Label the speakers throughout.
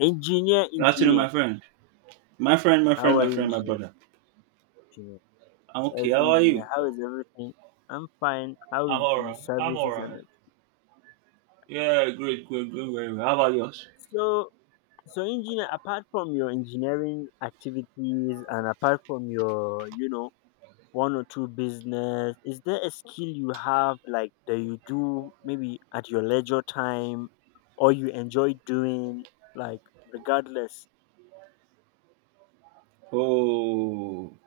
Speaker 1: Engineer,
Speaker 2: Good afternoon, my
Speaker 1: engineer.
Speaker 2: friend. My friend, my
Speaker 1: How
Speaker 2: friend,
Speaker 1: are
Speaker 2: my
Speaker 1: you,
Speaker 2: friend, my
Speaker 1: engineer?
Speaker 2: brother.
Speaker 1: Engineer.
Speaker 2: I'm okay.
Speaker 1: As
Speaker 2: How are you?
Speaker 1: engineer, how is everything? I'm fine. How
Speaker 2: I'm
Speaker 1: is the
Speaker 2: alright. I'm
Speaker 1: services and
Speaker 2: alright.
Speaker 1: everything?
Speaker 2: Yeah, great, great, great, very well. How about yours?
Speaker 1: so so engineer, apart from your engineering activities and apart from your one or two business, is there a skill you have like that you do maybe at your leisure time or you enjoy doing, like, regardless?
Speaker 2: Oh,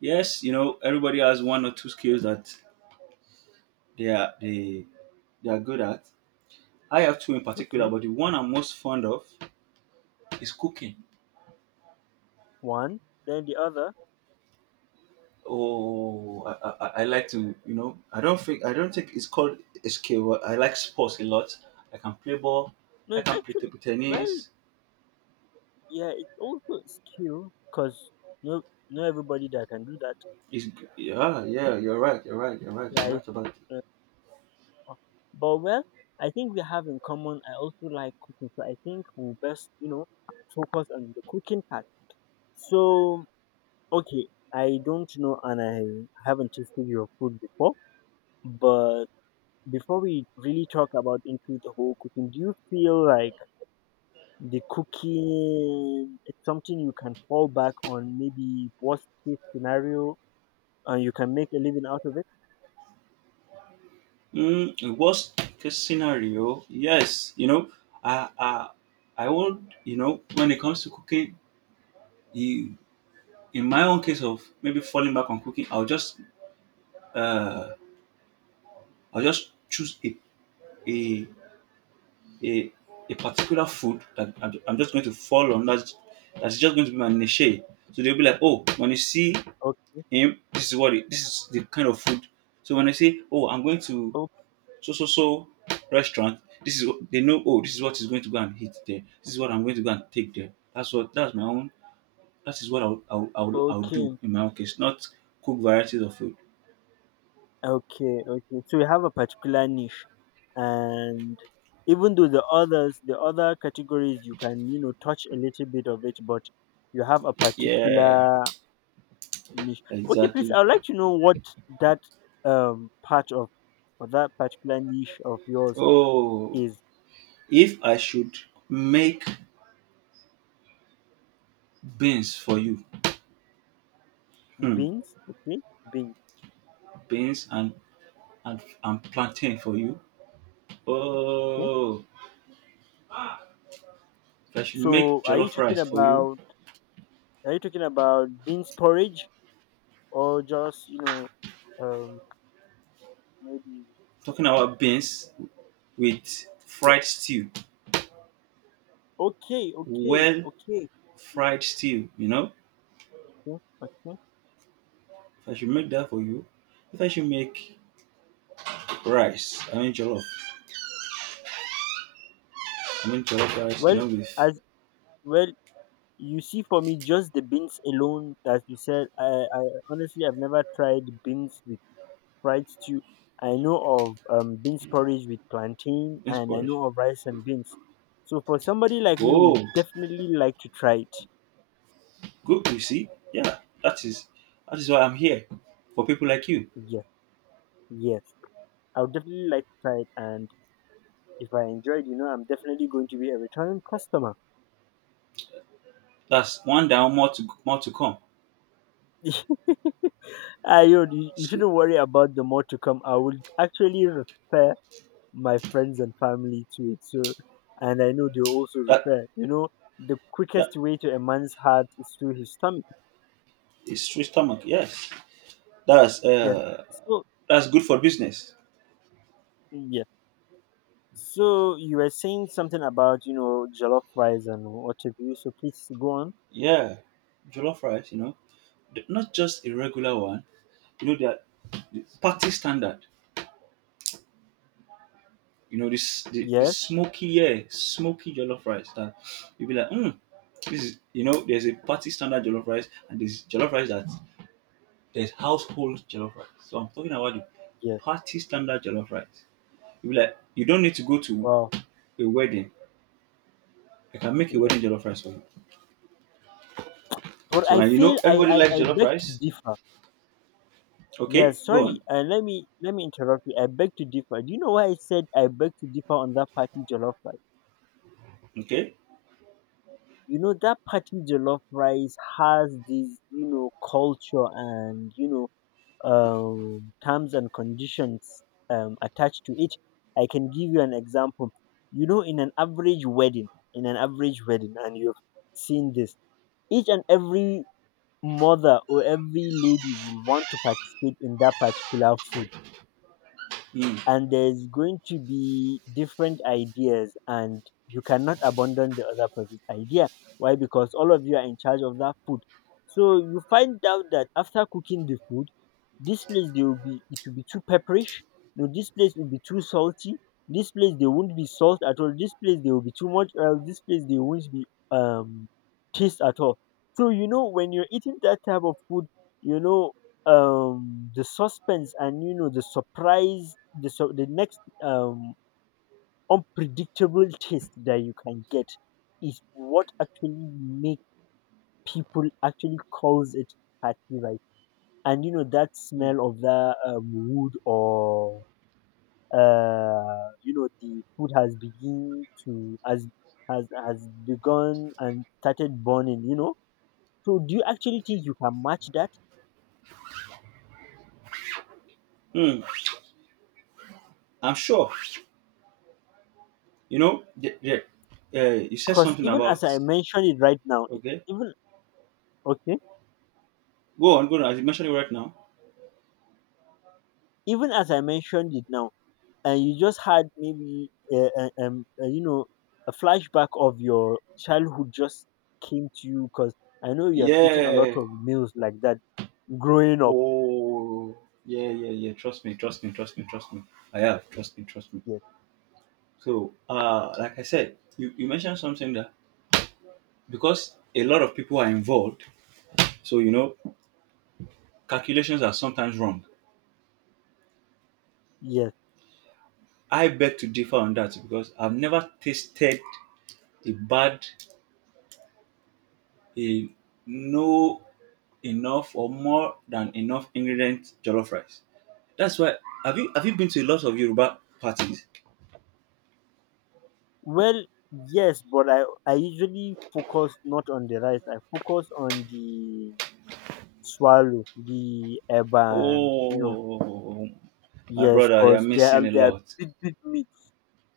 Speaker 2: yes. You know, everybody has one or two skills that they are they they are good at. I have two in particular,
Speaker 1: Okay,
Speaker 2: but the one I'm most fond of is cooking.
Speaker 1: one, then the other.
Speaker 2: Oh, I like to I don't think it's called a skill, but I like sports a lot. I can play ball. I
Speaker 1: No,
Speaker 2: can play
Speaker 1: actually,
Speaker 2: table
Speaker 1: well,
Speaker 2: tennis.
Speaker 1: yeah, it's also a skill because, no, not everybody that can do that.
Speaker 2: Yeah, yeah, you're right, you're right, you're right, you're
Speaker 1: Like,
Speaker 2: right about it.
Speaker 1: uh, but, well, I think we have in common. I also like cooking, so I think we'll best, focus on the cooking part. So, okay, I don't know, and I haven't tasted your food before. But before we really talk about into the whole cooking, do you feel like the cooking it's something you can fall back on, maybe worst case scenario, and you can make a living out of it?
Speaker 2: In worst case scenario, yes, I, I, I would, when it comes to cooking, you, in my own case of maybe falling back on cooking, uh, I'll just choose a, a, a particular food that I'm just going to fall on. That's just going to be my niche. So they'll be like, oh, when you see
Speaker 1: Okay,
Speaker 2: him, this is the kind of food. So when I say, oh, I'm going to
Speaker 1: o-
Speaker 2: so restaurant. This is what they know. Oh, this is what is going to go and hit there. This is what I'm going to go and take there. That's my own. That is what I'll do
Speaker 1: okay,
Speaker 2: in my own case. Not cook varieties of food.
Speaker 1: okay, okay. So you have a particular niche, and even though the others, the other categories, you can touch a little bit of it, but you have a
Speaker 2: Yeah,
Speaker 1: particular niche. Okay, please,
Speaker 2: exactly.
Speaker 1: I'd like to know what that part of, or that particular niche of yours,
Speaker 2: Oh,
Speaker 1: is.
Speaker 2: if I should make beans for you, hmm,
Speaker 1: Beans. Okay, beans.
Speaker 2: beans and plantain for you.
Speaker 1: Okay.
Speaker 2: Oh, if I should make
Speaker 1: So are you
Speaker 2: jollof
Speaker 1: talking
Speaker 2: rice for you.
Speaker 1: about, are you talking about beans porridge, or just um maybe.
Speaker 2: Talking about beans with
Speaker 1: Yeah.
Speaker 2: fried stew,
Speaker 1: Okay, okay,
Speaker 2: well
Speaker 1: okay.
Speaker 2: fried stew.
Speaker 1: Okay, okay.
Speaker 2: If I should make that for you, if I should make rice, I mean jollof rice,
Speaker 1: Well,
Speaker 2: with
Speaker 1: as well, you see, for me, just the beans alone, as you said, I honestly I've never tried beans with fried stew. I know of beans porridge with plantain, and I
Speaker 2: inspired.
Speaker 1: know of rice and beans. So for somebody like me,
Speaker 2: Oh,
Speaker 1: would definitely like to try it.
Speaker 2: good. You see, yeah, that is why I'm here for people like you.
Speaker 1: Yes, yes, I would definitely like to try it, and if I enjoy it, I'm definitely going to be a returning customer.
Speaker 2: That's one down, more to come.
Speaker 1: Ah, you
Speaker 2: So
Speaker 1: shouldn't worry about the more to come. I will actually refer my friends and family to it. So, and I know they'll also
Speaker 2: that
Speaker 1: refer. You know, the
Speaker 2: that
Speaker 1: quickest way to a man's heart is through his stomach.
Speaker 2: is straight stomach. Yes, that's
Speaker 1: Yes.
Speaker 2: uh
Speaker 1: So,
Speaker 2: that's good for business.
Speaker 1: yes. So you were saying something about jollof rice and what have you. So please go on.
Speaker 2: Yeah, jollof rice, not just a regular one. You know that the party standard. You know, the
Speaker 1: Yes.
Speaker 2: smoky, yeah, smoky jollof rice that you'll be like, hmm, this is there's a party standard jollof rice and there's household jollof rice. So I'm talking about the
Speaker 1: Yes.
Speaker 2: party standard jollof rice. You'll be like, you don't need to go to
Speaker 1: Wow.
Speaker 2: a wedding. I can make a
Speaker 1: Yes.
Speaker 2: wedding jollof rice for you.
Speaker 1: But
Speaker 2: So
Speaker 1: I
Speaker 2: and
Speaker 1: feel
Speaker 2: everybody likes
Speaker 1: I
Speaker 2: jollof
Speaker 1: beg to
Speaker 2: rice.
Speaker 1: differ.
Speaker 2: Okay,
Speaker 1: Yes,
Speaker 2: go
Speaker 1: sorry.
Speaker 2: on.
Speaker 1: Let me interrupt you. I beg to differ. Do you know why I said I beg to differ on that party jollof rice?
Speaker 2: Okay.
Speaker 1: You know that party jollof rice has this, you know, culture and you know, terms and conditions attached to it. I can give you an example. You know, in an average wedding, in an average wedding, and you've seen this, each and every mother or every lady will want to participate in that particular food,
Speaker 2: Mm.
Speaker 1: and there's going to be different ideas, and you cannot abandon the other person's idea. Why? Because all of you are in charge of that food, so you find out that after cooking the food, this place they will be it will be too pepperish, no, this place will be too salty, this place they won't be salt at all, this place they will be too much oil, this place they won't be um taste at all. So you know, when you're eating that type of food, you know, the suspense and you know the surprise, the next unpredictable taste that you can get is what actually make people actually calls it party rice. And you know that
Speaker 2: Mm.
Speaker 1: smell of that wood, or you know, the food has begin to has begun and started burning, you know. So do you actually think you can match that?
Speaker 2: Mm. I'm sure. You know, you said
Speaker 1: Because
Speaker 2: something
Speaker 1: even as
Speaker 2: about
Speaker 1: I mentioned it right now, if,
Speaker 2: okay.
Speaker 1: even, okay,
Speaker 2: Go on, go on. As you mentioned it right now.
Speaker 1: even as I mentioned it now, and you just had maybe you know, a flashback of your childhood just came to you, because I know you have eaten a lot
Speaker 2: Yeah.
Speaker 1: of meals like that growing up.
Speaker 2: Oh, yeah, yeah, yeah. Trust me, trust me, trust me, trust me. I have. Trust me, trust me.
Speaker 1: Yes,
Speaker 2: So, like I said, you mentioned something that because a lot of people are involved, so calculations are sometimes wrong.
Speaker 1: yes.
Speaker 2: I beg to differ on that because I've never tasted a bad, a no enough or more than enough ingredient jollof rice. That's why. Have you been to a lot of Yoruba parties?
Speaker 1: Well, yes, but I usually focus not on the rice. I focus on the swallow, the eba, and you know,
Speaker 2: Oh, my
Speaker 1: yes,
Speaker 2: brother, you're
Speaker 1: because they are,
Speaker 2: missing a
Speaker 1: they are
Speaker 2: lot.
Speaker 1: big big meat,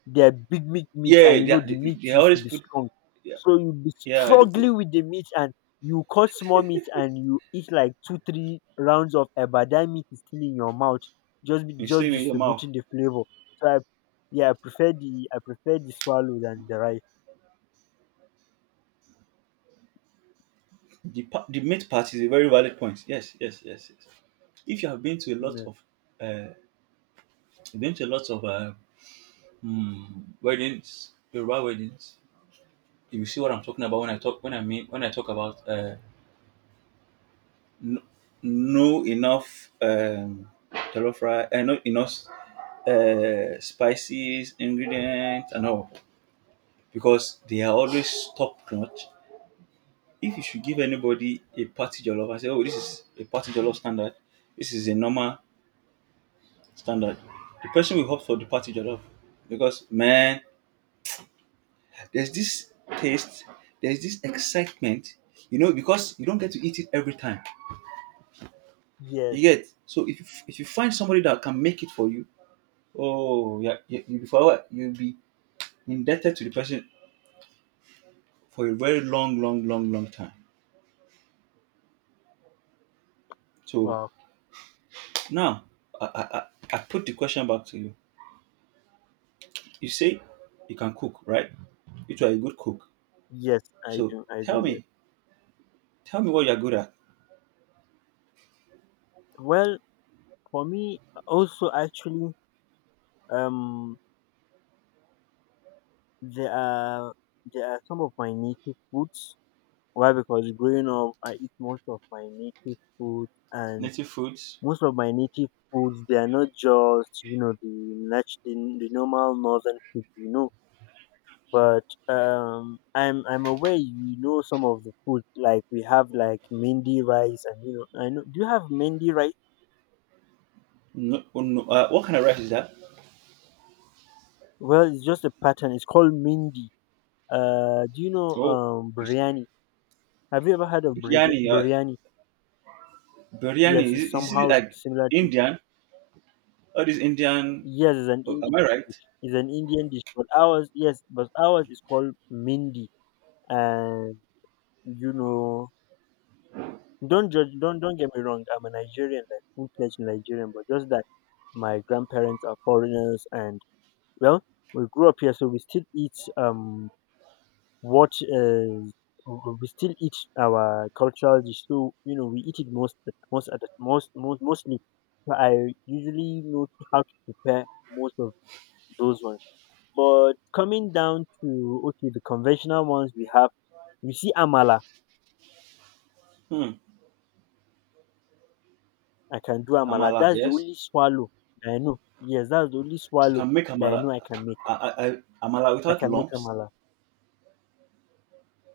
Speaker 1: they are big meats, and
Speaker 2: Yeah,
Speaker 1: you
Speaker 2: they,
Speaker 1: know
Speaker 2: are- they,
Speaker 1: the meat
Speaker 2: they
Speaker 1: used to
Speaker 2: always
Speaker 1: be
Speaker 2: put,
Speaker 1: strong,
Speaker 2: yeah,
Speaker 1: so you'll be
Speaker 2: yeah, they put,
Speaker 1: struggling with the meat, and you cut small meat and you eat like two three rounds of eba, that meat is still in your mouth,
Speaker 2: you stay
Speaker 1: just
Speaker 2: in your mouth.
Speaker 1: distributing the flavor. so I, yeah, I prefer the swallow than the rice
Speaker 2: The meat part is a very valid point. Yes, yes, yes, yes. If you have been to a lot
Speaker 1: meal.
Speaker 2: of, uh, you've been to a lot of mm, weddings, Yoruba weddings, you will see what I'm talking about when I talk, when I mean, when I talk about no, no enough jollof rice, not enough spices, ingredients, and all because they are always top notch. If you should give anybody a party jollof and say, oh, this is a party jollof standard, this is a normal standard, the person will opt for the party jollof because, man, there's this taste, there's this excitement, because you don't get to eat it every time. You
Speaker 1: Yes.
Speaker 2: get So if you find somebody that can make it for you, oh yeah, you before you'll be indebted to the person for a very long, long, long, long time. So
Speaker 1: Wow.
Speaker 2: now I I, I I put the question back to you. You say you can cook, right? You are a good cook.
Speaker 1: Yes. i
Speaker 2: So
Speaker 1: do i do yes.
Speaker 2: tell me what you're good at.
Speaker 1: Well, for me, also, actually, um there are, there are some of my native foods. Why? Because growing up, I eat most of my native food, and
Speaker 2: Native foods.
Speaker 1: most of my native foods they are not just you know the normal northern food, you know. But I'm aware, you know, some of the food, like we have like mindi rice, and you know I know, do you have mindi rice?
Speaker 2: No, oh, no, what kind of rice is that?
Speaker 1: Well, it's just a pattern. It's called mindi. Do you know
Speaker 2: Oh, it's
Speaker 1: biryani? Have you ever heard of biryani?
Speaker 2: biryani.
Speaker 1: Biryani?
Speaker 2: Biryani
Speaker 1: Yes,
Speaker 2: is,
Speaker 1: it's
Speaker 2: it- is it
Speaker 1: somehow
Speaker 2: like
Speaker 1: similar to,
Speaker 2: Indian? All this Indian.
Speaker 1: yes, it's an
Speaker 2: Oh,
Speaker 1: Indian
Speaker 2: am I right?
Speaker 1: dish. It's an Indian dish, but ours, yes, but ours is called mindi. And you know, don't judge, don't get me wrong. I'm a Nigerian, like full-fledged Nigerian, but just that my grandparents are foreigners, and, well, we grew up here, so we still eat what is we still eat our cultural dish. So you know, we eat it most most at the, most most mostly. So I usually know how to prepare most of those ones. But coming down to, okay, the conventional ones we have, you see amala.
Speaker 2: Hmm.
Speaker 1: I can do amala.
Speaker 2: Amala.
Speaker 1: That's the
Speaker 2: Yes,
Speaker 1: only swallow that I know. Yes, that's the only
Speaker 2: you
Speaker 1: swallow
Speaker 2: can make
Speaker 1: that I
Speaker 2: amala.
Speaker 1: know I can make.
Speaker 2: I, I, I- amala
Speaker 1: I
Speaker 2: without
Speaker 1: can make
Speaker 2: lumps.
Speaker 1: amala,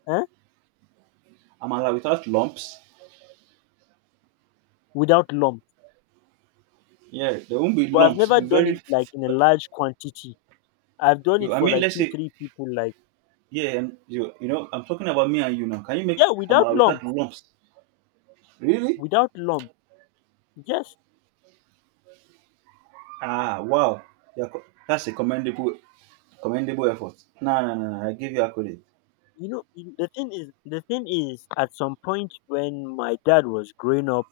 Speaker 1: eh?
Speaker 2: Amala without lumps.
Speaker 1: Without lump.
Speaker 2: Yeah, there won't be
Speaker 1: But I've
Speaker 2: lumps. It'll
Speaker 1: never
Speaker 2: be
Speaker 1: done
Speaker 2: very.
Speaker 1: it like in a large quantity. I've done it
Speaker 2: I
Speaker 1: for
Speaker 2: mean,
Speaker 1: like
Speaker 2: let's
Speaker 1: two,
Speaker 2: say
Speaker 1: three people. Like,
Speaker 2: yeah, and I'm talking about me and you now. Can you make
Speaker 1: yeah, without
Speaker 2: amala without
Speaker 1: lump,
Speaker 2: lumps? Really?
Speaker 1: without lump. Yes,
Speaker 2: Ah, wow. That's a commendable effort. No, no, no, no. I give you a credit.
Speaker 1: the thing is, at some point when my dad was growing up,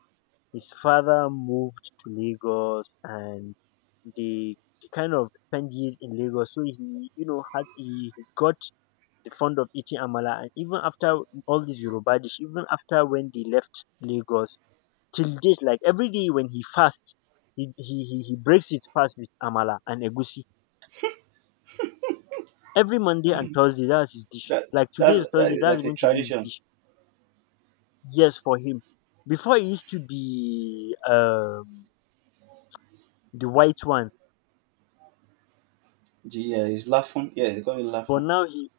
Speaker 1: his father moved to Lagos, and they, they kind of spent years in Lagos. So he, you know, had he got the fond of eating amala. And even after all these Yoruba dish, even after when they left Lagos, till date, like every day when he fasts, he breaks his fast with amala and egusi. Every Monday and Thursday, that's his dish.
Speaker 2: That
Speaker 1: Like
Speaker 2: that's
Speaker 1: today is
Speaker 2: uh,
Speaker 1: Thursday, that's
Speaker 2: like a
Speaker 1: going to be his
Speaker 2: tradition.
Speaker 1: dish. Yes, for him. Before it used to be the white one,
Speaker 2: Yeah, it's laughing. Yeah, they call it
Speaker 1: but
Speaker 2: laughing.
Speaker 1: now he,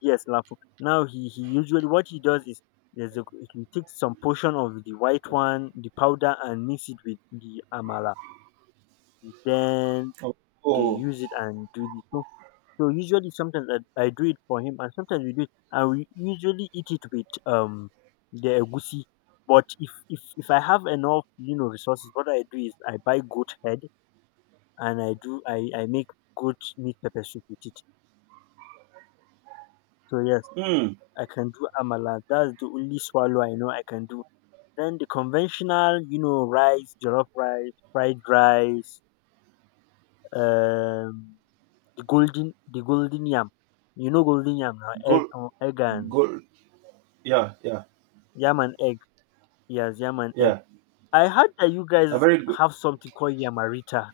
Speaker 1: yes, lafo. Now he usually, what he does is, there's a, he takes some portion of the white one, the powder, and mix it with the amala. Then
Speaker 2: Oh,
Speaker 1: they
Speaker 2: oh,
Speaker 1: use it and do the so. So usually sometimes I do it for him, and sometimes we do it, and we usually eat it with the egusi. But if I have enough you know resources, what I do is I buy goat head and I do I make goat meat pepper soup with it. So yes,
Speaker 2: mm,
Speaker 1: I can do amala. That's the only swallow I know I can do. Then the conventional, you know, rice, jollof rice, fried rice, um, the golden yam. You know, golden yam now, egg,
Speaker 2: gold,
Speaker 1: egg and
Speaker 2: gold. Yeah, yeah,
Speaker 1: yam and egg. Yes, yam and egg.
Speaker 2: yeah.
Speaker 1: I heard that you
Speaker 2: A
Speaker 1: guys
Speaker 2: very good
Speaker 1: have something called yamarita.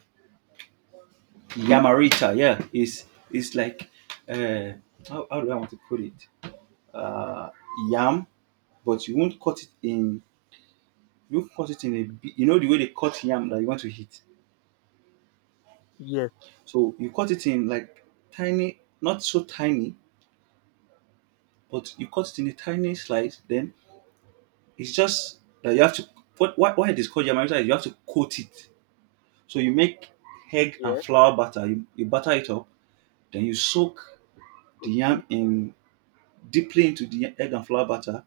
Speaker 2: Yamarita. Yeah, it's like uh, how do I want to put it? Uh, yam, but you won't cut it in you cut it in a big, you know the way they cut yam that you want to eat.
Speaker 1: Yes,
Speaker 2: So you cut it in like tiny, not so tiny, but you cut it in a tiny slice. Then it's just that you have to. What Why it is called yam? Is You have to coat it. So you make egg and
Speaker 1: yes.
Speaker 2: flour batter. You batter it up. Then you soak the
Speaker 1: Okay.
Speaker 2: yam in deeply into the egg and flour batter.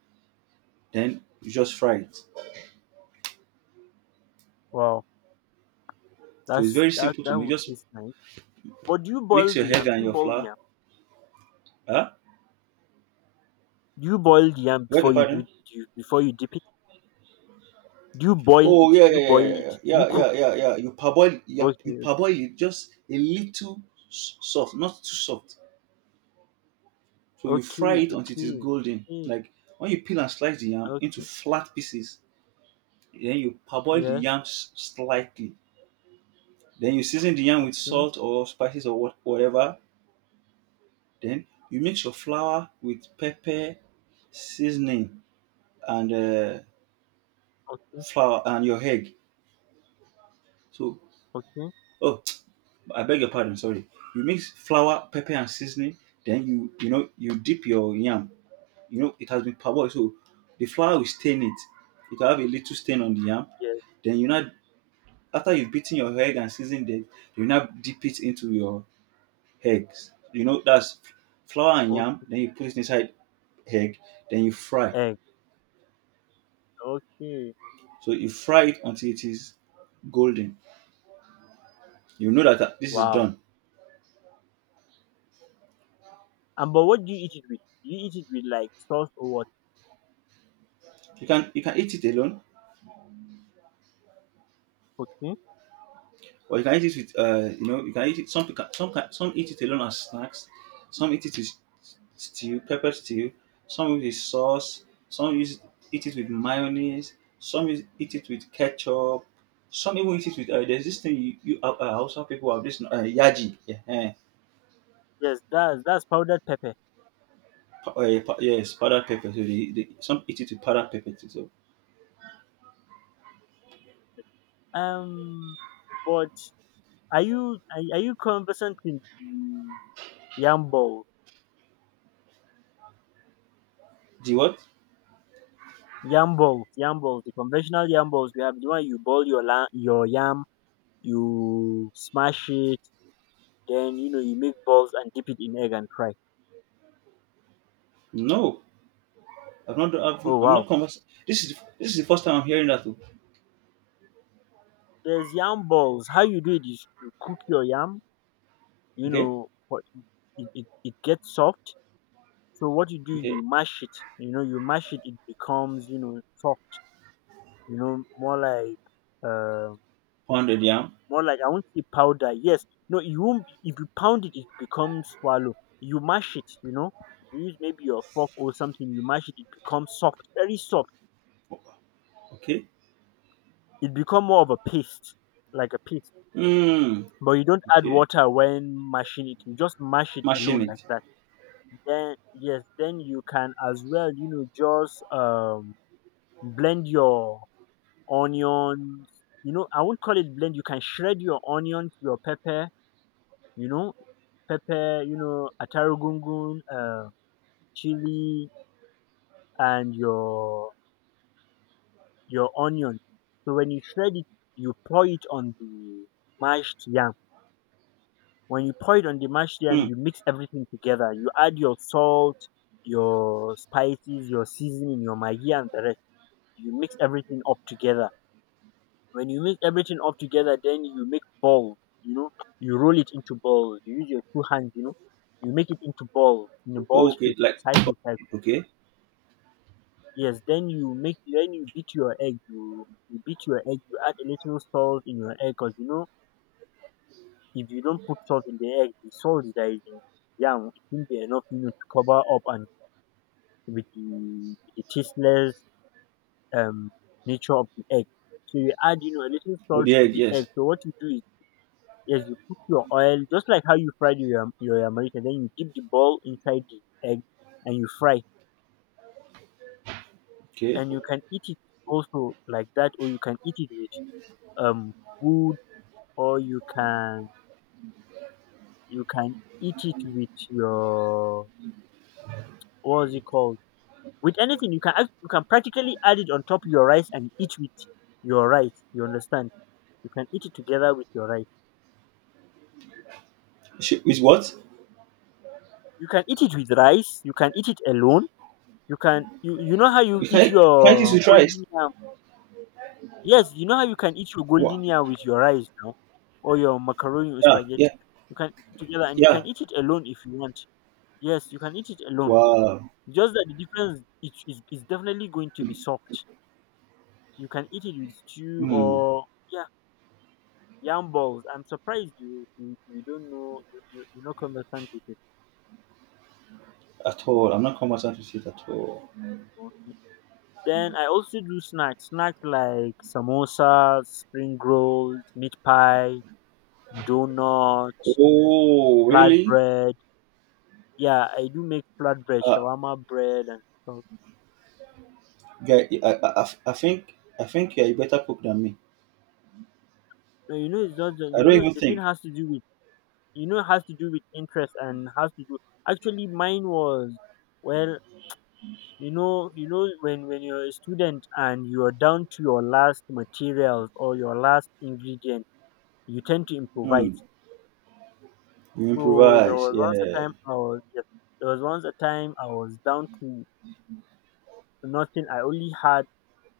Speaker 2: Then you just fry it.
Speaker 1: Wow,
Speaker 2: So it's
Speaker 1: that's
Speaker 2: very
Speaker 1: that.
Speaker 2: simple to
Speaker 1: That
Speaker 2: make.
Speaker 1: would
Speaker 2: Just
Speaker 1: taste nice. But do you
Speaker 2: mix
Speaker 1: boil
Speaker 2: your
Speaker 1: the
Speaker 2: egg
Speaker 1: yam? Do
Speaker 2: and
Speaker 1: you
Speaker 2: your
Speaker 1: boil the
Speaker 2: flour.
Speaker 1: yam?
Speaker 2: Huh?
Speaker 1: Do you boil the yam
Speaker 2: Beg your
Speaker 1: before you do
Speaker 2: pardon?
Speaker 1: it? Do you, before you dip it? Do you boil
Speaker 2: Oh
Speaker 1: it?
Speaker 2: yeah,
Speaker 1: Do you
Speaker 2: yeah, yeah,
Speaker 1: boil it?
Speaker 2: yeah, yeah,
Speaker 1: Do you
Speaker 2: yeah,
Speaker 1: cook
Speaker 2: yeah,
Speaker 1: it?
Speaker 2: yeah. yeah. You parboil, yeah, you
Speaker 1: Okay,
Speaker 2: parboil it just a little soft, not too soft. So you fry
Speaker 1: okay,
Speaker 2: it until it is
Speaker 1: okay,
Speaker 2: golden.
Speaker 1: okay.
Speaker 2: Like when you peel and slice the yam into
Speaker 1: Okay.
Speaker 2: flat pieces, then you parboil the
Speaker 1: Yes.
Speaker 2: yam slightly. Then you season the yam with
Speaker 1: Okay.
Speaker 2: salt or spices or whatever. Then you mix your flour with pepper, seasoning, and
Speaker 1: Okay.
Speaker 2: flour and your egg. So
Speaker 1: Okay.
Speaker 2: oh, I beg your pardon, sorry. You mix flour, pepper, and seasoning. Then you dip your yam. You know it has been parboiled, so the flour will stain it. It will have a little stain on the yam.
Speaker 1: Yes.
Speaker 2: Then you now after you've beaten your egg and seasoned it, you now dip it into your eggs. You know that's flour and yam.
Speaker 1: Okay.
Speaker 2: Then you put it inside egg. Then you fry.
Speaker 1: Egg. Okay.
Speaker 2: So you fry it until it is golden. You know that this is
Speaker 1: Wow.
Speaker 2: done.
Speaker 1: And but what do you eat it with? Do you eat it with like sauce or what?
Speaker 2: You can eat it alone
Speaker 1: Okay.
Speaker 2: or you can eat it with you can eat it. Some can, some eat it alone as snacks, some eat it with stew, pepper stew, some with the sauce, some use eat it with mayonnaise, some use, eat it with ketchup, some even eat it with there's this thing you also people have this yaji
Speaker 1: Yes. That's powdered pepper.
Speaker 2: yes powdered pepper. So they some eat it with powdered pepper too. So
Speaker 1: Um. But are you conversant with the yam balls?
Speaker 2: the what
Speaker 1: Yam balls. Yam balls. The conventional yam balls we have. The one you boil your yam, you smash it, then you know you make balls and dip it in egg and fry.
Speaker 2: no I've not I've,
Speaker 1: Oh
Speaker 2: I'm not
Speaker 1: wow.
Speaker 2: convers, this is this is the first time I'm hearing that too.
Speaker 1: There's yam balls. How you do it is you cook your yam, you
Speaker 2: Okay.
Speaker 1: know, for- it gets soft. So what you do,
Speaker 2: Okay.
Speaker 1: you mash it. You know, you mash it, it becomes, you know, soft. You know, more like, uh,
Speaker 2: Pounded yam.
Speaker 1: more like, I won't say powder. Yes, no, you won't. If you pound it, it becomes swallow. You mash it. You know, you use maybe your fork or something. You mash it, it becomes soft, very soft.
Speaker 2: Okay.
Speaker 1: It become more of a paste, like a paste.
Speaker 2: Mm,
Speaker 1: But you don't add
Speaker 2: okay.
Speaker 1: water when mashing it. You just mash it
Speaker 2: Mashing
Speaker 1: alone like
Speaker 2: it.
Speaker 1: that. Then yes, then you can as well, just blend your onions. I won't call it blend. You can shred your onions, your pepper, you know pepper, atarugungun, chili, and your onion. So when you shred it, you pour it on the mashed yam. When you pour it on the mashed yam,
Speaker 2: Mm,
Speaker 1: you mix everything together. You add your salt, your spices, your seasoning, your maggi and the rest. You mix everything up together. When you mix everything up together, then you make balls. You know, you roll it into balls. You use your two hands. You know, you make it into balls in a ball
Speaker 2: okay.
Speaker 1: shape.
Speaker 2: Like,
Speaker 1: Cycle, cycle.
Speaker 2: okay.
Speaker 1: Yes. Then you make. Then you beat your egg. You beat your egg. You add a little salt in your egg, 'cause you know if you don't put salt in the egg, the salt that is in yam, it won't be enough, you know, to cover up and with the tasteless um nature of the egg. So you add, you know, a little
Speaker 2: Oh,
Speaker 1: salt
Speaker 2: the
Speaker 1: to
Speaker 2: egg,
Speaker 1: the egg.
Speaker 2: yes.
Speaker 1: So what you do is, yes, you put your oil just like how you fried your yamarita. Then you dip the ball inside the egg and you fry.
Speaker 2: Okay.
Speaker 1: And you can eat it also like that, or you can eat it with um food, or you can eat it with your — what's it called? — with anything. You can practically add it on top of your rice and eat with your rice. You understand? You can eat it together with your rice.
Speaker 2: Sh- With what?
Speaker 1: You can eat it with rice. You can eat it alone. You know how you
Speaker 2: You
Speaker 1: eat
Speaker 2: can eat this
Speaker 1: your
Speaker 2: with rice.
Speaker 1: golden yam. Yes, you know how you can eat your
Speaker 2: Wow.
Speaker 1: goldenia with your rice now, or your macaroni or
Speaker 2: Yeah,
Speaker 1: spaghetti.
Speaker 2: yeah,
Speaker 1: You can eat it together, and you
Speaker 2: yeah.
Speaker 1: can eat it alone if you want. Yes, you can eat it alone.
Speaker 2: Wow.
Speaker 1: Just that the difference it is definitely going to be soft. You can eat it with stew
Speaker 2: Hmm.
Speaker 1: or, yeah, yam balls. I'm surprised you don't know. You not conversant with it.
Speaker 2: At all. I'm not conversant with it at all.
Speaker 1: Okay. Then I also do snacks, snacks like samosas, spring rolls, meat pie, donuts,
Speaker 2: Oh, really?
Speaker 1: flatbread. Yeah, I do make flatbread,
Speaker 2: Uh,
Speaker 1: shawarma bread, and stuff.
Speaker 2: yeah, I I think you're a better cook than me.
Speaker 1: No, you know, it's not. The-
Speaker 2: I
Speaker 1: you
Speaker 2: don't
Speaker 1: know,
Speaker 2: even
Speaker 1: the thing
Speaker 2: think.
Speaker 1: has to do with, you know, it has to do with interest and has to do — actually, mine was, well, you know, you know when you're a student and you're down to your last materials or your last ingredient, you tend to
Speaker 2: Hmm.
Speaker 1: improvise.
Speaker 2: You
Speaker 1: So
Speaker 2: improvise. Yeah.
Speaker 1: there was once a time I was down to nothing. I only had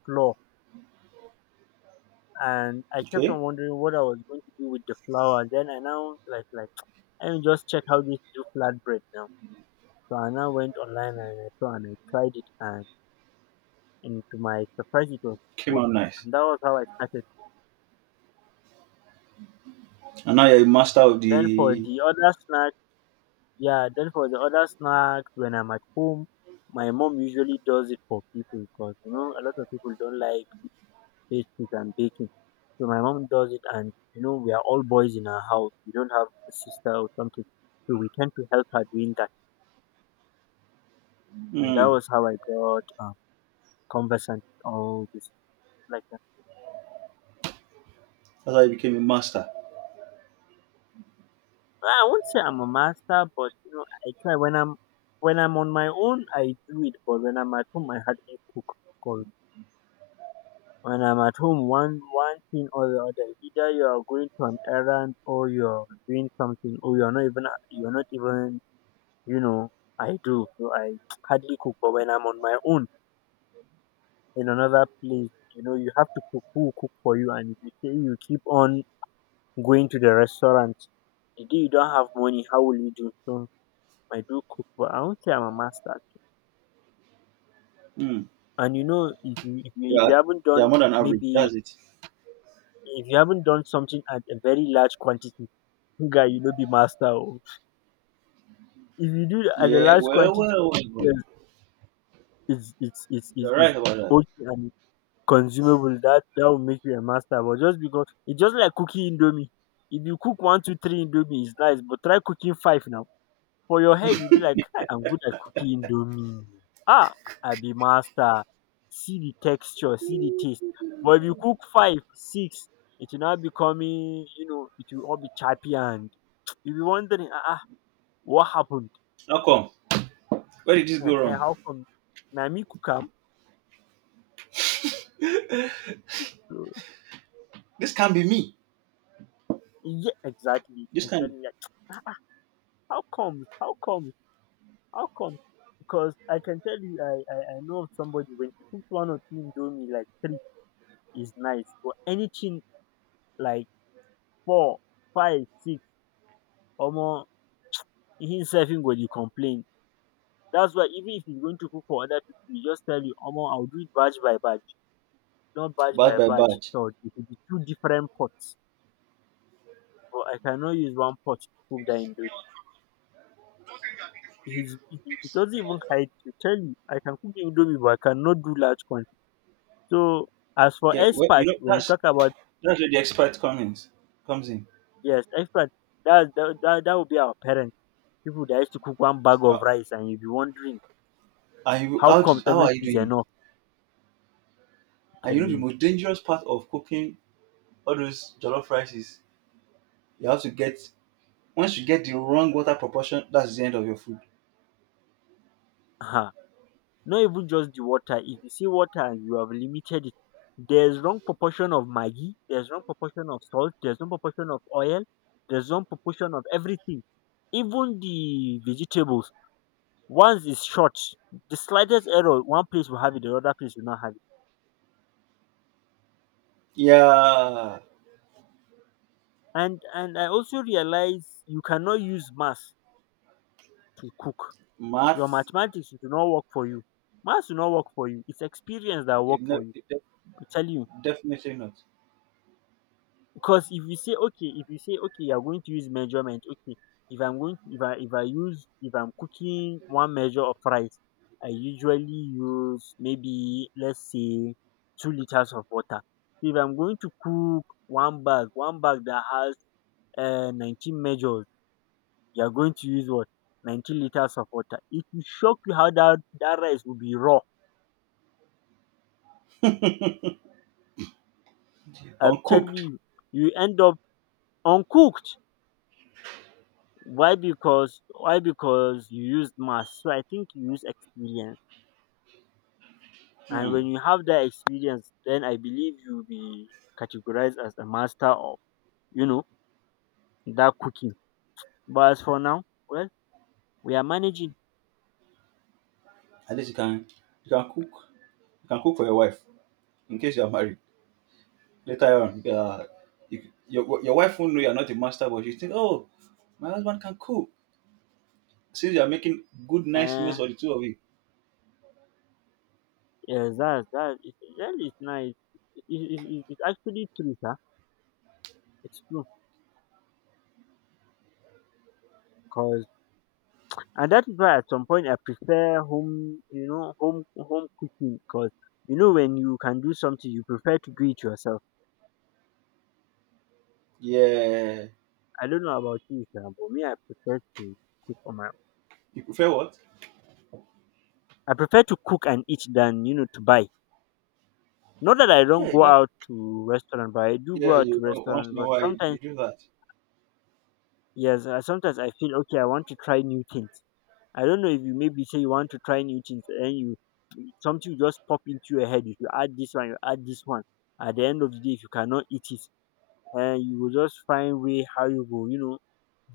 Speaker 1: flour and I kept
Speaker 2: Okay.
Speaker 1: on wondering what I was going to do with the flour. Then I now, like, I will just check how this do flatbread now. So I now went online and I saw and I tried it, and to my surprise it was
Speaker 2: Came
Speaker 1: good,
Speaker 2: out nice.
Speaker 1: and that was how I started.
Speaker 2: And now you're a master of
Speaker 1: Then for
Speaker 2: the.
Speaker 1: the other snack, yeah, then for the other snack, when I'm at home, my mom usually does it for people because you know a lot of people don't like pastries and baking. So my mom does it, and you know we are all boys in our house. We don't have a sister or something, so we tend to help her doing that. And that
Speaker 2: Hmm.
Speaker 1: was how I got, conversant with all this like that.
Speaker 2: That's how I became a master.
Speaker 1: Well, I won't say I'm a master, but you know I try when I'm, on my own. I do it, but when I'm at home, I hardly cook, 'cause when I'm at home, one thing or the other, either you are going to an errand or you're doing something, or you're not even you know, I do. So I hardly cook. But when I'm on my own in another place, you know, you have to cook. Who will cook for you? And if you say you keep on going to the restaurant, the day you don't have money, how will you do? So I do cook, but I won't say I'm a master, actually.
Speaker 2: Hmm.
Speaker 1: And you know, if you
Speaker 2: Yeah,
Speaker 1: haven't
Speaker 2: yeah,
Speaker 1: done,
Speaker 2: more than average.
Speaker 1: maybe,
Speaker 2: That's it.
Speaker 1: if you haven't done something at a very large quantity, guy, you know, be master. Oh. If you do it at a
Speaker 2: Yeah,
Speaker 1: large
Speaker 2: well,
Speaker 1: quantity,
Speaker 2: well, well, well.
Speaker 1: yes, it's it's it's it's,
Speaker 2: You're
Speaker 1: it's
Speaker 2: right about that.
Speaker 1: okay and consumable, that that will make you a master. But just, because it's just like cooking indomie. If you cook 1, 2, 3 indomie, it's nice, but try cooking five now. For your head, you'll be like, "Kai, I'm good at cooking indomie, ah, I be master. See the texture, see the taste." But if you cook 5, 6, it will now becoming, you know, it will all be choppy and, you'll be wondering, ah, ah, what happened.
Speaker 2: How come? Where did this go wrong?
Speaker 1: How come? Na me cook am. So,
Speaker 2: This can be me.
Speaker 1: yeah, exactly,
Speaker 2: This can
Speaker 1: exactly, like, how come, how come. How come? Because I can tell you, I know of somebody, when she cooks one or two indomie, like three, is nice, but anything like four, five, six, or more, himself him go dey complain. That's why even if he's going to cook for other people, he just tell you, Omo, I'll do it batch by batch, not batch
Speaker 2: batch
Speaker 1: by
Speaker 2: by
Speaker 1: batch.
Speaker 2: batch.
Speaker 1: So it will be two different pots, but I cannot use one pot to cook that indomie. He doesn't even hide to tell you, I can cook indomie, but I cannot do large quantity. So as for
Speaker 2: Yeah, well, you
Speaker 1: experts,
Speaker 2: know
Speaker 1: when you
Speaker 2: that's
Speaker 1: talk about —
Speaker 2: that's where the expert comes in. Comes in.
Speaker 1: yes, expert. That would be our parents. People that used to cook one bag
Speaker 2: Uh,
Speaker 1: of rice, and you'll be wondering
Speaker 2: are you
Speaker 1: how
Speaker 2: how did,
Speaker 1: comes
Speaker 2: how are
Speaker 1: everything
Speaker 2: you
Speaker 1: is
Speaker 2: doing it?
Speaker 1: enough. I'm
Speaker 2: And you
Speaker 1: telling
Speaker 2: know the
Speaker 1: you,
Speaker 2: most dangerous part of cooking all those jollof rice is you have to get once you get the wrong water proportion, that's the end of your food.
Speaker 1: uh not even just the water. If you see water and you have limited it, there's wrong proportion of maggi, there's wrong proportion of salt, there's wrong proportion of oil, there's wrong proportion of everything. Even the vegetables, once it's short, the slightest error, one place will have it, the other place will not have it.
Speaker 2: Yeah,
Speaker 1: And I also realize you cannot use mass to cook. Your
Speaker 2: math.
Speaker 1: mathematics will not work for you. Maths will not work for you. It's experience that will work
Speaker 2: It, ne-
Speaker 1: for you.
Speaker 2: it
Speaker 1: I'm telling you.
Speaker 2: Definitely not.
Speaker 1: Because if you say okay, you're going to use measurement. Okay, if I'm going, to, if I use if I'm cooking one measure of rice, I usually use maybe, let's say, 2 liters of water. So if I'm going to cook one bag that has, 19 measures, you're going to use what, 19 liters of water. It will shock you how that rice will be raw. I'm telling
Speaker 2: Uncooked.
Speaker 1: you, you end up uncooked. Why? Because you used mass. So I think you use experience. And
Speaker 2: Hmm.
Speaker 1: when you have that experience, then I believe you'll be categorized as a master of, you know, that cooking. But as for now, well, we are managing.
Speaker 2: At least you can cook you can cook for your wife in case you are married later on. You, your wife won't know you are not a master, but she think, oh, my husband can cook. Since you are making good, nice meals
Speaker 1: Uh,
Speaker 2: for the two of you.
Speaker 1: yeah, that really is nice. It's actually true, sir. It's true. 'Cause, and that is why at some point I prefer home, you know, home home cooking, because you know when you can do something you prefer to do it yourself.
Speaker 2: Yeah.
Speaker 1: I don't know about you sha, but me, cook on my
Speaker 2: You prefer what?
Speaker 1: I prefer to cook and eat than, you know, to buy. Not that I don't
Speaker 2: Yeah.
Speaker 1: go
Speaker 2: That,
Speaker 1: out to restaurant, but I do go
Speaker 2: yeah.
Speaker 1: out
Speaker 2: You
Speaker 1: to
Speaker 2: know, once
Speaker 1: restaurant,
Speaker 2: in a
Speaker 1: but
Speaker 2: while you
Speaker 1: sometimes,
Speaker 2: do that.
Speaker 1: yes, sometimes I feel okay, I want to try new things. I don't know if you, maybe, say you want to try new things, and then you, something just pop into your head, if you add this one, at the end of the day, if you cannot eat it, and you will just find way how you go, you know,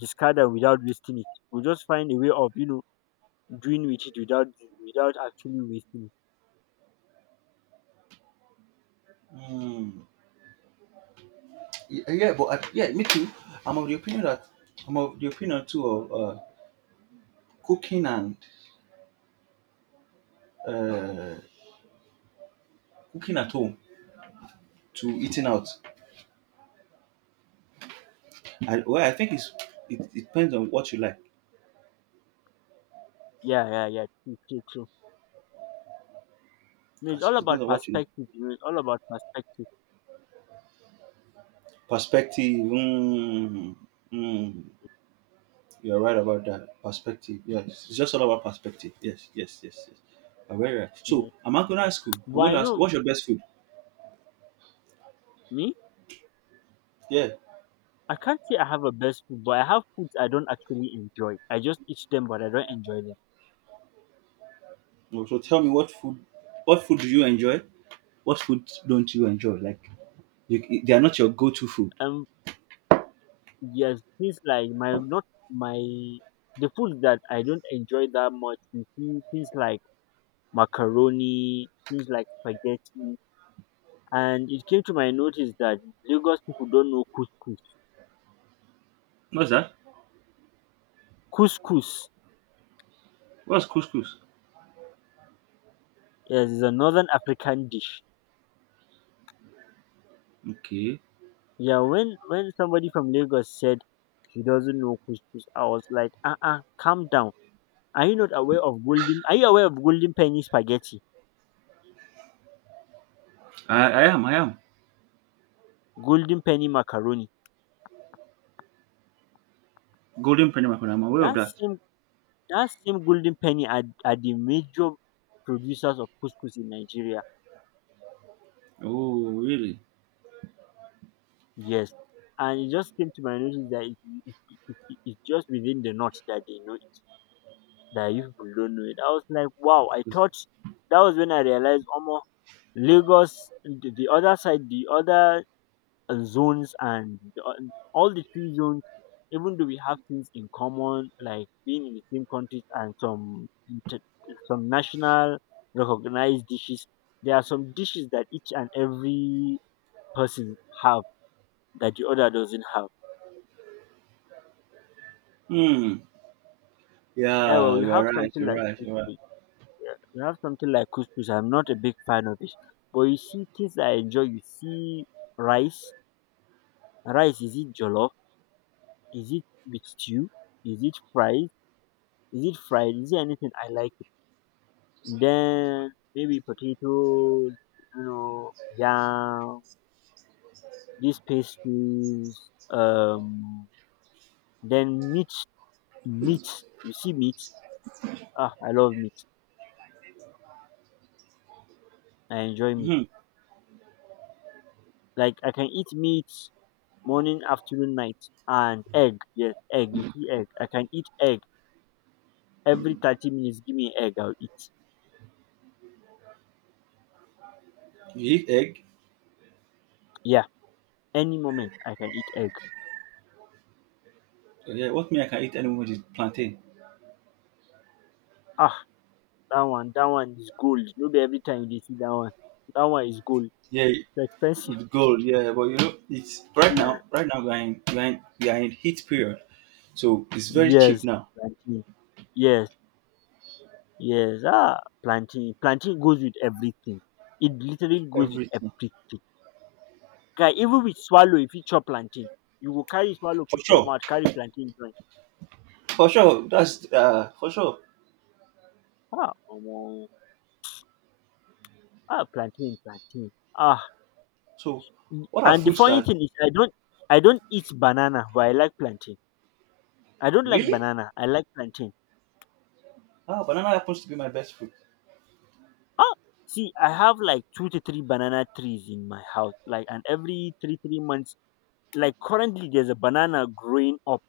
Speaker 1: discard am without wasting it. You will just find a way of, you know, doing with it, without actually wasting it.
Speaker 2: Hmm. Y- Yeah, but I, yeah, me too. I'm of the opinion that I'm of the opinion too of cooking and uh, cooking at home to eating out? I, well, I think it's it, it depends on what you like.
Speaker 1: Yeah, yeah, yeah. True, true, true. You know, it's
Speaker 2: As It
Speaker 1: all about
Speaker 2: depends on what you like.
Speaker 1: perspective. You know, it's all about perspective.
Speaker 2: Perspective. Mm, mm, you're right about that perspective. Yes, it's just all about perspective. Yes, yes, yes, yes. You're very right.
Speaker 1: You
Speaker 2: So
Speaker 1: know,
Speaker 2: I'm not going to
Speaker 1: eh.
Speaker 2: ask you.
Speaker 1: But
Speaker 2: I'm going
Speaker 1: I
Speaker 2: to ask
Speaker 1: know
Speaker 2: what's your best food?
Speaker 1: me.
Speaker 2: Yeah.
Speaker 1: I can't say I have a best food, but I have foods I don't actually enjoy. I just eat them, but I don't enjoy them.
Speaker 2: Well, So tell me what food do you enjoy? What food don't you enjoy? Like you, they are not your go-to food.
Speaker 1: Um, yes, things like my not my the foods that I don't enjoy that much. You see, things like macaroni, things like spaghetti. And it came to my notice that Lagos people don't know couscous.
Speaker 2: What's that?
Speaker 1: Couscous.
Speaker 2: What's couscous?
Speaker 1: Yes, is a northern African dish.
Speaker 2: Okay.
Speaker 1: Yeah, when somebody from Lagos said he doesn't know couscous, I was like, calm down. Are you not aware of golden? Are you aware of golden penny spaghetti,
Speaker 2: I am. I am.
Speaker 1: golden penny macaroni?
Speaker 2: Golden penny macaroni. I'm aware of
Speaker 1: That
Speaker 2: that.
Speaker 1: same that same golden penny are the major producers of couscous in Nigeria.
Speaker 2: Oh, really?
Speaker 1: Yes. And it just came to my notice that it's just within the knot that they know it, that you people don't know it. I was like, wow, I thought that was when I realized, almost Lagos, the other side, the other zones, and all the three zones, even though we have things in common, like being in the same countries and some national recognized dishes, there are some dishes that each and every person have that the other doesn't have.
Speaker 2: Hmm.
Speaker 1: Yeah, well,
Speaker 2: Yeah,
Speaker 1: we
Speaker 2: you're
Speaker 1: have
Speaker 2: right.
Speaker 1: something
Speaker 2: You're
Speaker 1: like
Speaker 2: right. You're right.
Speaker 1: couscous. Yeah, we have something like couscous. I'm not a big fan of it, but you see things I enjoy. You see rice. Rice, is it jollof? Is it with stew? Is it fried? Is it fried? Is it anything? I like it. Then maybe potatoes. You know, yam. These pastries. Um. Then meat. Meat. You see meat. Ah, I love meat. I enjoy meat.
Speaker 2: Hmm.
Speaker 1: Like I can eat meat morning, afternoon, night, and egg. Yes, egg. You see, egg. I can eat egg every 30 minutes. Give me egg, I'll eat.
Speaker 2: You eat egg.
Speaker 1: Yeah, any moment I can eat egg.
Speaker 2: Yeah. What mean I can eat anyone which is plantain.
Speaker 1: Ah, that one is gold. No be every time you dey see that one. That one is gold.
Speaker 2: Yeah,
Speaker 1: It's expensive.
Speaker 2: with gold. Yeah, but you know it's right now. Right now we are in we are in heat period, so it's very cheap
Speaker 1: Yes,
Speaker 2: now.
Speaker 1: plantain. Yes, yes. Ah, plantain. Plantain goes with everything. It literally goes with
Speaker 2: Everything
Speaker 1: everything. Guy, even with swallow, if you chop plantain, you go carry swallow,
Speaker 2: for
Speaker 1: put for
Speaker 2: sure.
Speaker 1: mouth, carry plantain join.
Speaker 2: For sure. That's for sure.
Speaker 1: Ah, omo. Ah, plantain, plantain. Ah,
Speaker 2: So, what are
Speaker 1: and the
Speaker 2: foods
Speaker 1: funny
Speaker 2: that
Speaker 1: thing is, I don't eat banana, but I like plantain. I don't like
Speaker 2: really?
Speaker 1: banana. I like plantain.
Speaker 2: Ah, banana happens to be my best food.
Speaker 1: Ah, see, I have like two to three banana trees in my house. Like, and every three three months, like currently, there's a banana growing up.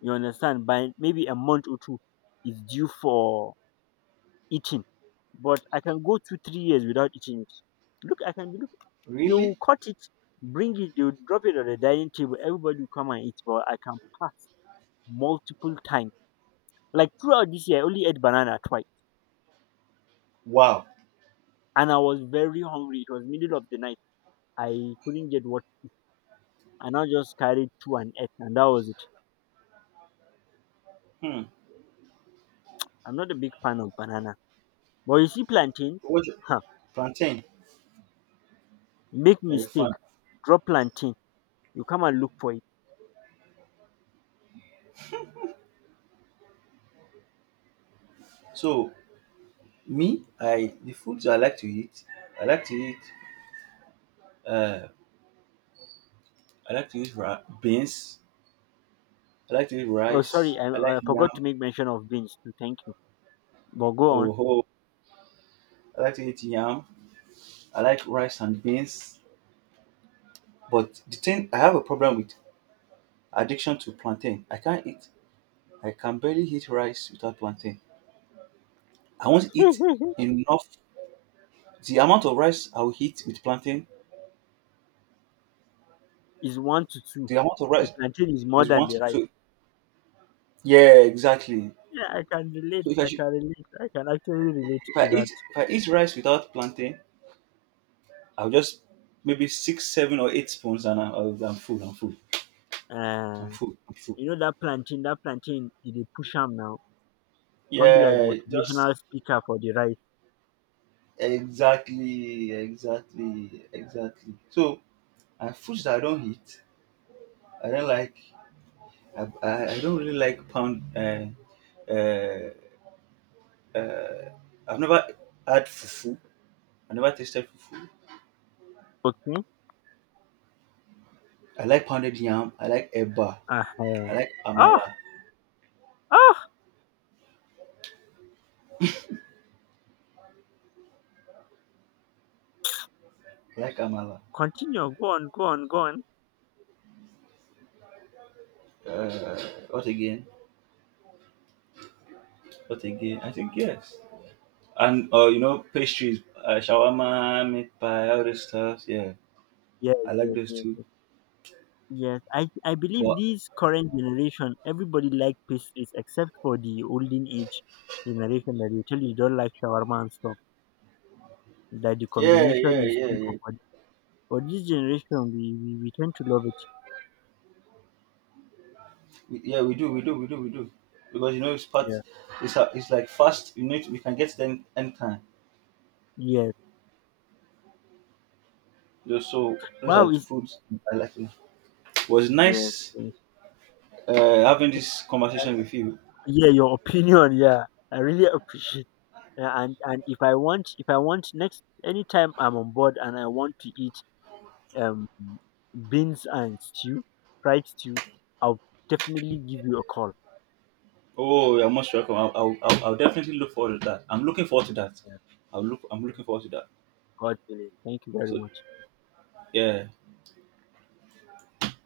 Speaker 1: You understand? By maybe a month or two, it's due for eating. But I can go 2-3 years without eating it. Look, I can look. They will
Speaker 2: Really?
Speaker 1: cut it, bring it, they will drop it on the dining table. Everybody will come and eat. But I can pass multiple times. Like throughout this year, I only ate banana twice,
Speaker 2: Wow.
Speaker 1: and I was very hungry. It was middle of the night. I couldn't get water, and I just carried two and ate, and that was it.
Speaker 2: Hmm.
Speaker 1: I'm not a big fan of banana, but you see plantain,
Speaker 2: What's your-
Speaker 1: huh?
Speaker 2: plantain?
Speaker 1: Make
Speaker 2: Very
Speaker 1: mistake,
Speaker 2: fun.
Speaker 1: drop plantain. You come and look for it.
Speaker 2: So Me, I like to eat uh I like to eat beans, I like to eat
Speaker 1: Oh,
Speaker 2: rice,
Speaker 1: sorry, I,
Speaker 2: I like
Speaker 1: I
Speaker 2: yam.
Speaker 1: forgot to make mention of beans too. Thank you, but go on.
Speaker 2: Oh, oh, I like to eat yam. I like rice and beans. But the thing I have a problem with addiction to plantain. I can't eat. I can barely eat rice without plantain. I won't eat enough. The amount of rice I will eat with plantain,
Speaker 1: Is one to two.
Speaker 2: the amount of
Speaker 1: The
Speaker 2: rice
Speaker 1: plantain is more
Speaker 2: is
Speaker 1: than
Speaker 2: one
Speaker 1: the
Speaker 2: to two.
Speaker 1: rice.
Speaker 2: So yeah, exactly.
Speaker 1: Yeah, I can relate.
Speaker 2: So if I
Speaker 1: I
Speaker 2: should,
Speaker 1: can relate. I can actually relate
Speaker 2: if I
Speaker 1: to
Speaker 2: eat rice without plantain, I'll just maybe six, seven, or eight spoons, and I'm full. I'm full.
Speaker 1: that.
Speaker 2: I'm full. I'm full.
Speaker 1: You know that plantain e dey push am now, come be like
Speaker 2: Yeah, just
Speaker 1: motivational speaker for the rice.
Speaker 2: exactly, exactly, exactly. So, and foods that I don't eat, I don't like. I don't really like pound. Uh, uh, I've never had fufu. I never tasted fufu.
Speaker 1: Okay
Speaker 2: I like pounded yam. I like eba. I
Speaker 1: um.
Speaker 2: like
Speaker 1: Oh!
Speaker 2: amala.
Speaker 1: Oh!
Speaker 2: I like amala.
Speaker 1: Continue, go on, go on, go on.
Speaker 2: Uh, what again? What again? I think yes. And you know, pastries, shawarma, meat pie, all this stuff. Yeah,
Speaker 1: Yes,
Speaker 2: I like
Speaker 1: yes,
Speaker 2: those
Speaker 1: yes,
Speaker 2: too.
Speaker 1: yes. Yes, I believe
Speaker 2: But
Speaker 1: this current generation, everybody like pastries except for the olden age generation that you tell you don't like shawarma and stuff. That the
Speaker 2: yeah, yeah,
Speaker 1: combination is
Speaker 2: yeah,
Speaker 1: too much
Speaker 2: yeah.
Speaker 1: for them. But this generation, we tend to love it.
Speaker 2: We, yeah, we do, we do, we do, we do. Because you know, it's part.
Speaker 1: Yeah.
Speaker 2: It's a, it's like fast. You need we can get them anytime.
Speaker 1: Yes.
Speaker 2: You know, So those are
Speaker 1: Wow.
Speaker 2: foods I like. It was
Speaker 1: Yes,
Speaker 2: nice uh, having this conversation
Speaker 1: yes.
Speaker 2: with you.
Speaker 1: Yeah, your opinion. Yeah, I really appreciate. Yeah, and if I want next anytime I'm on board and I want to eat um beans and stew, fried stew, I'll definitely give you a call.
Speaker 2: Oh, you're most welcome. I'll definitely look forward to that. I'm looking forward to that.
Speaker 1: Yeah,
Speaker 2: I'll look. I'm looking forward to that.
Speaker 1: God willing. Thank you very
Speaker 2: So
Speaker 1: much.
Speaker 2: yeah.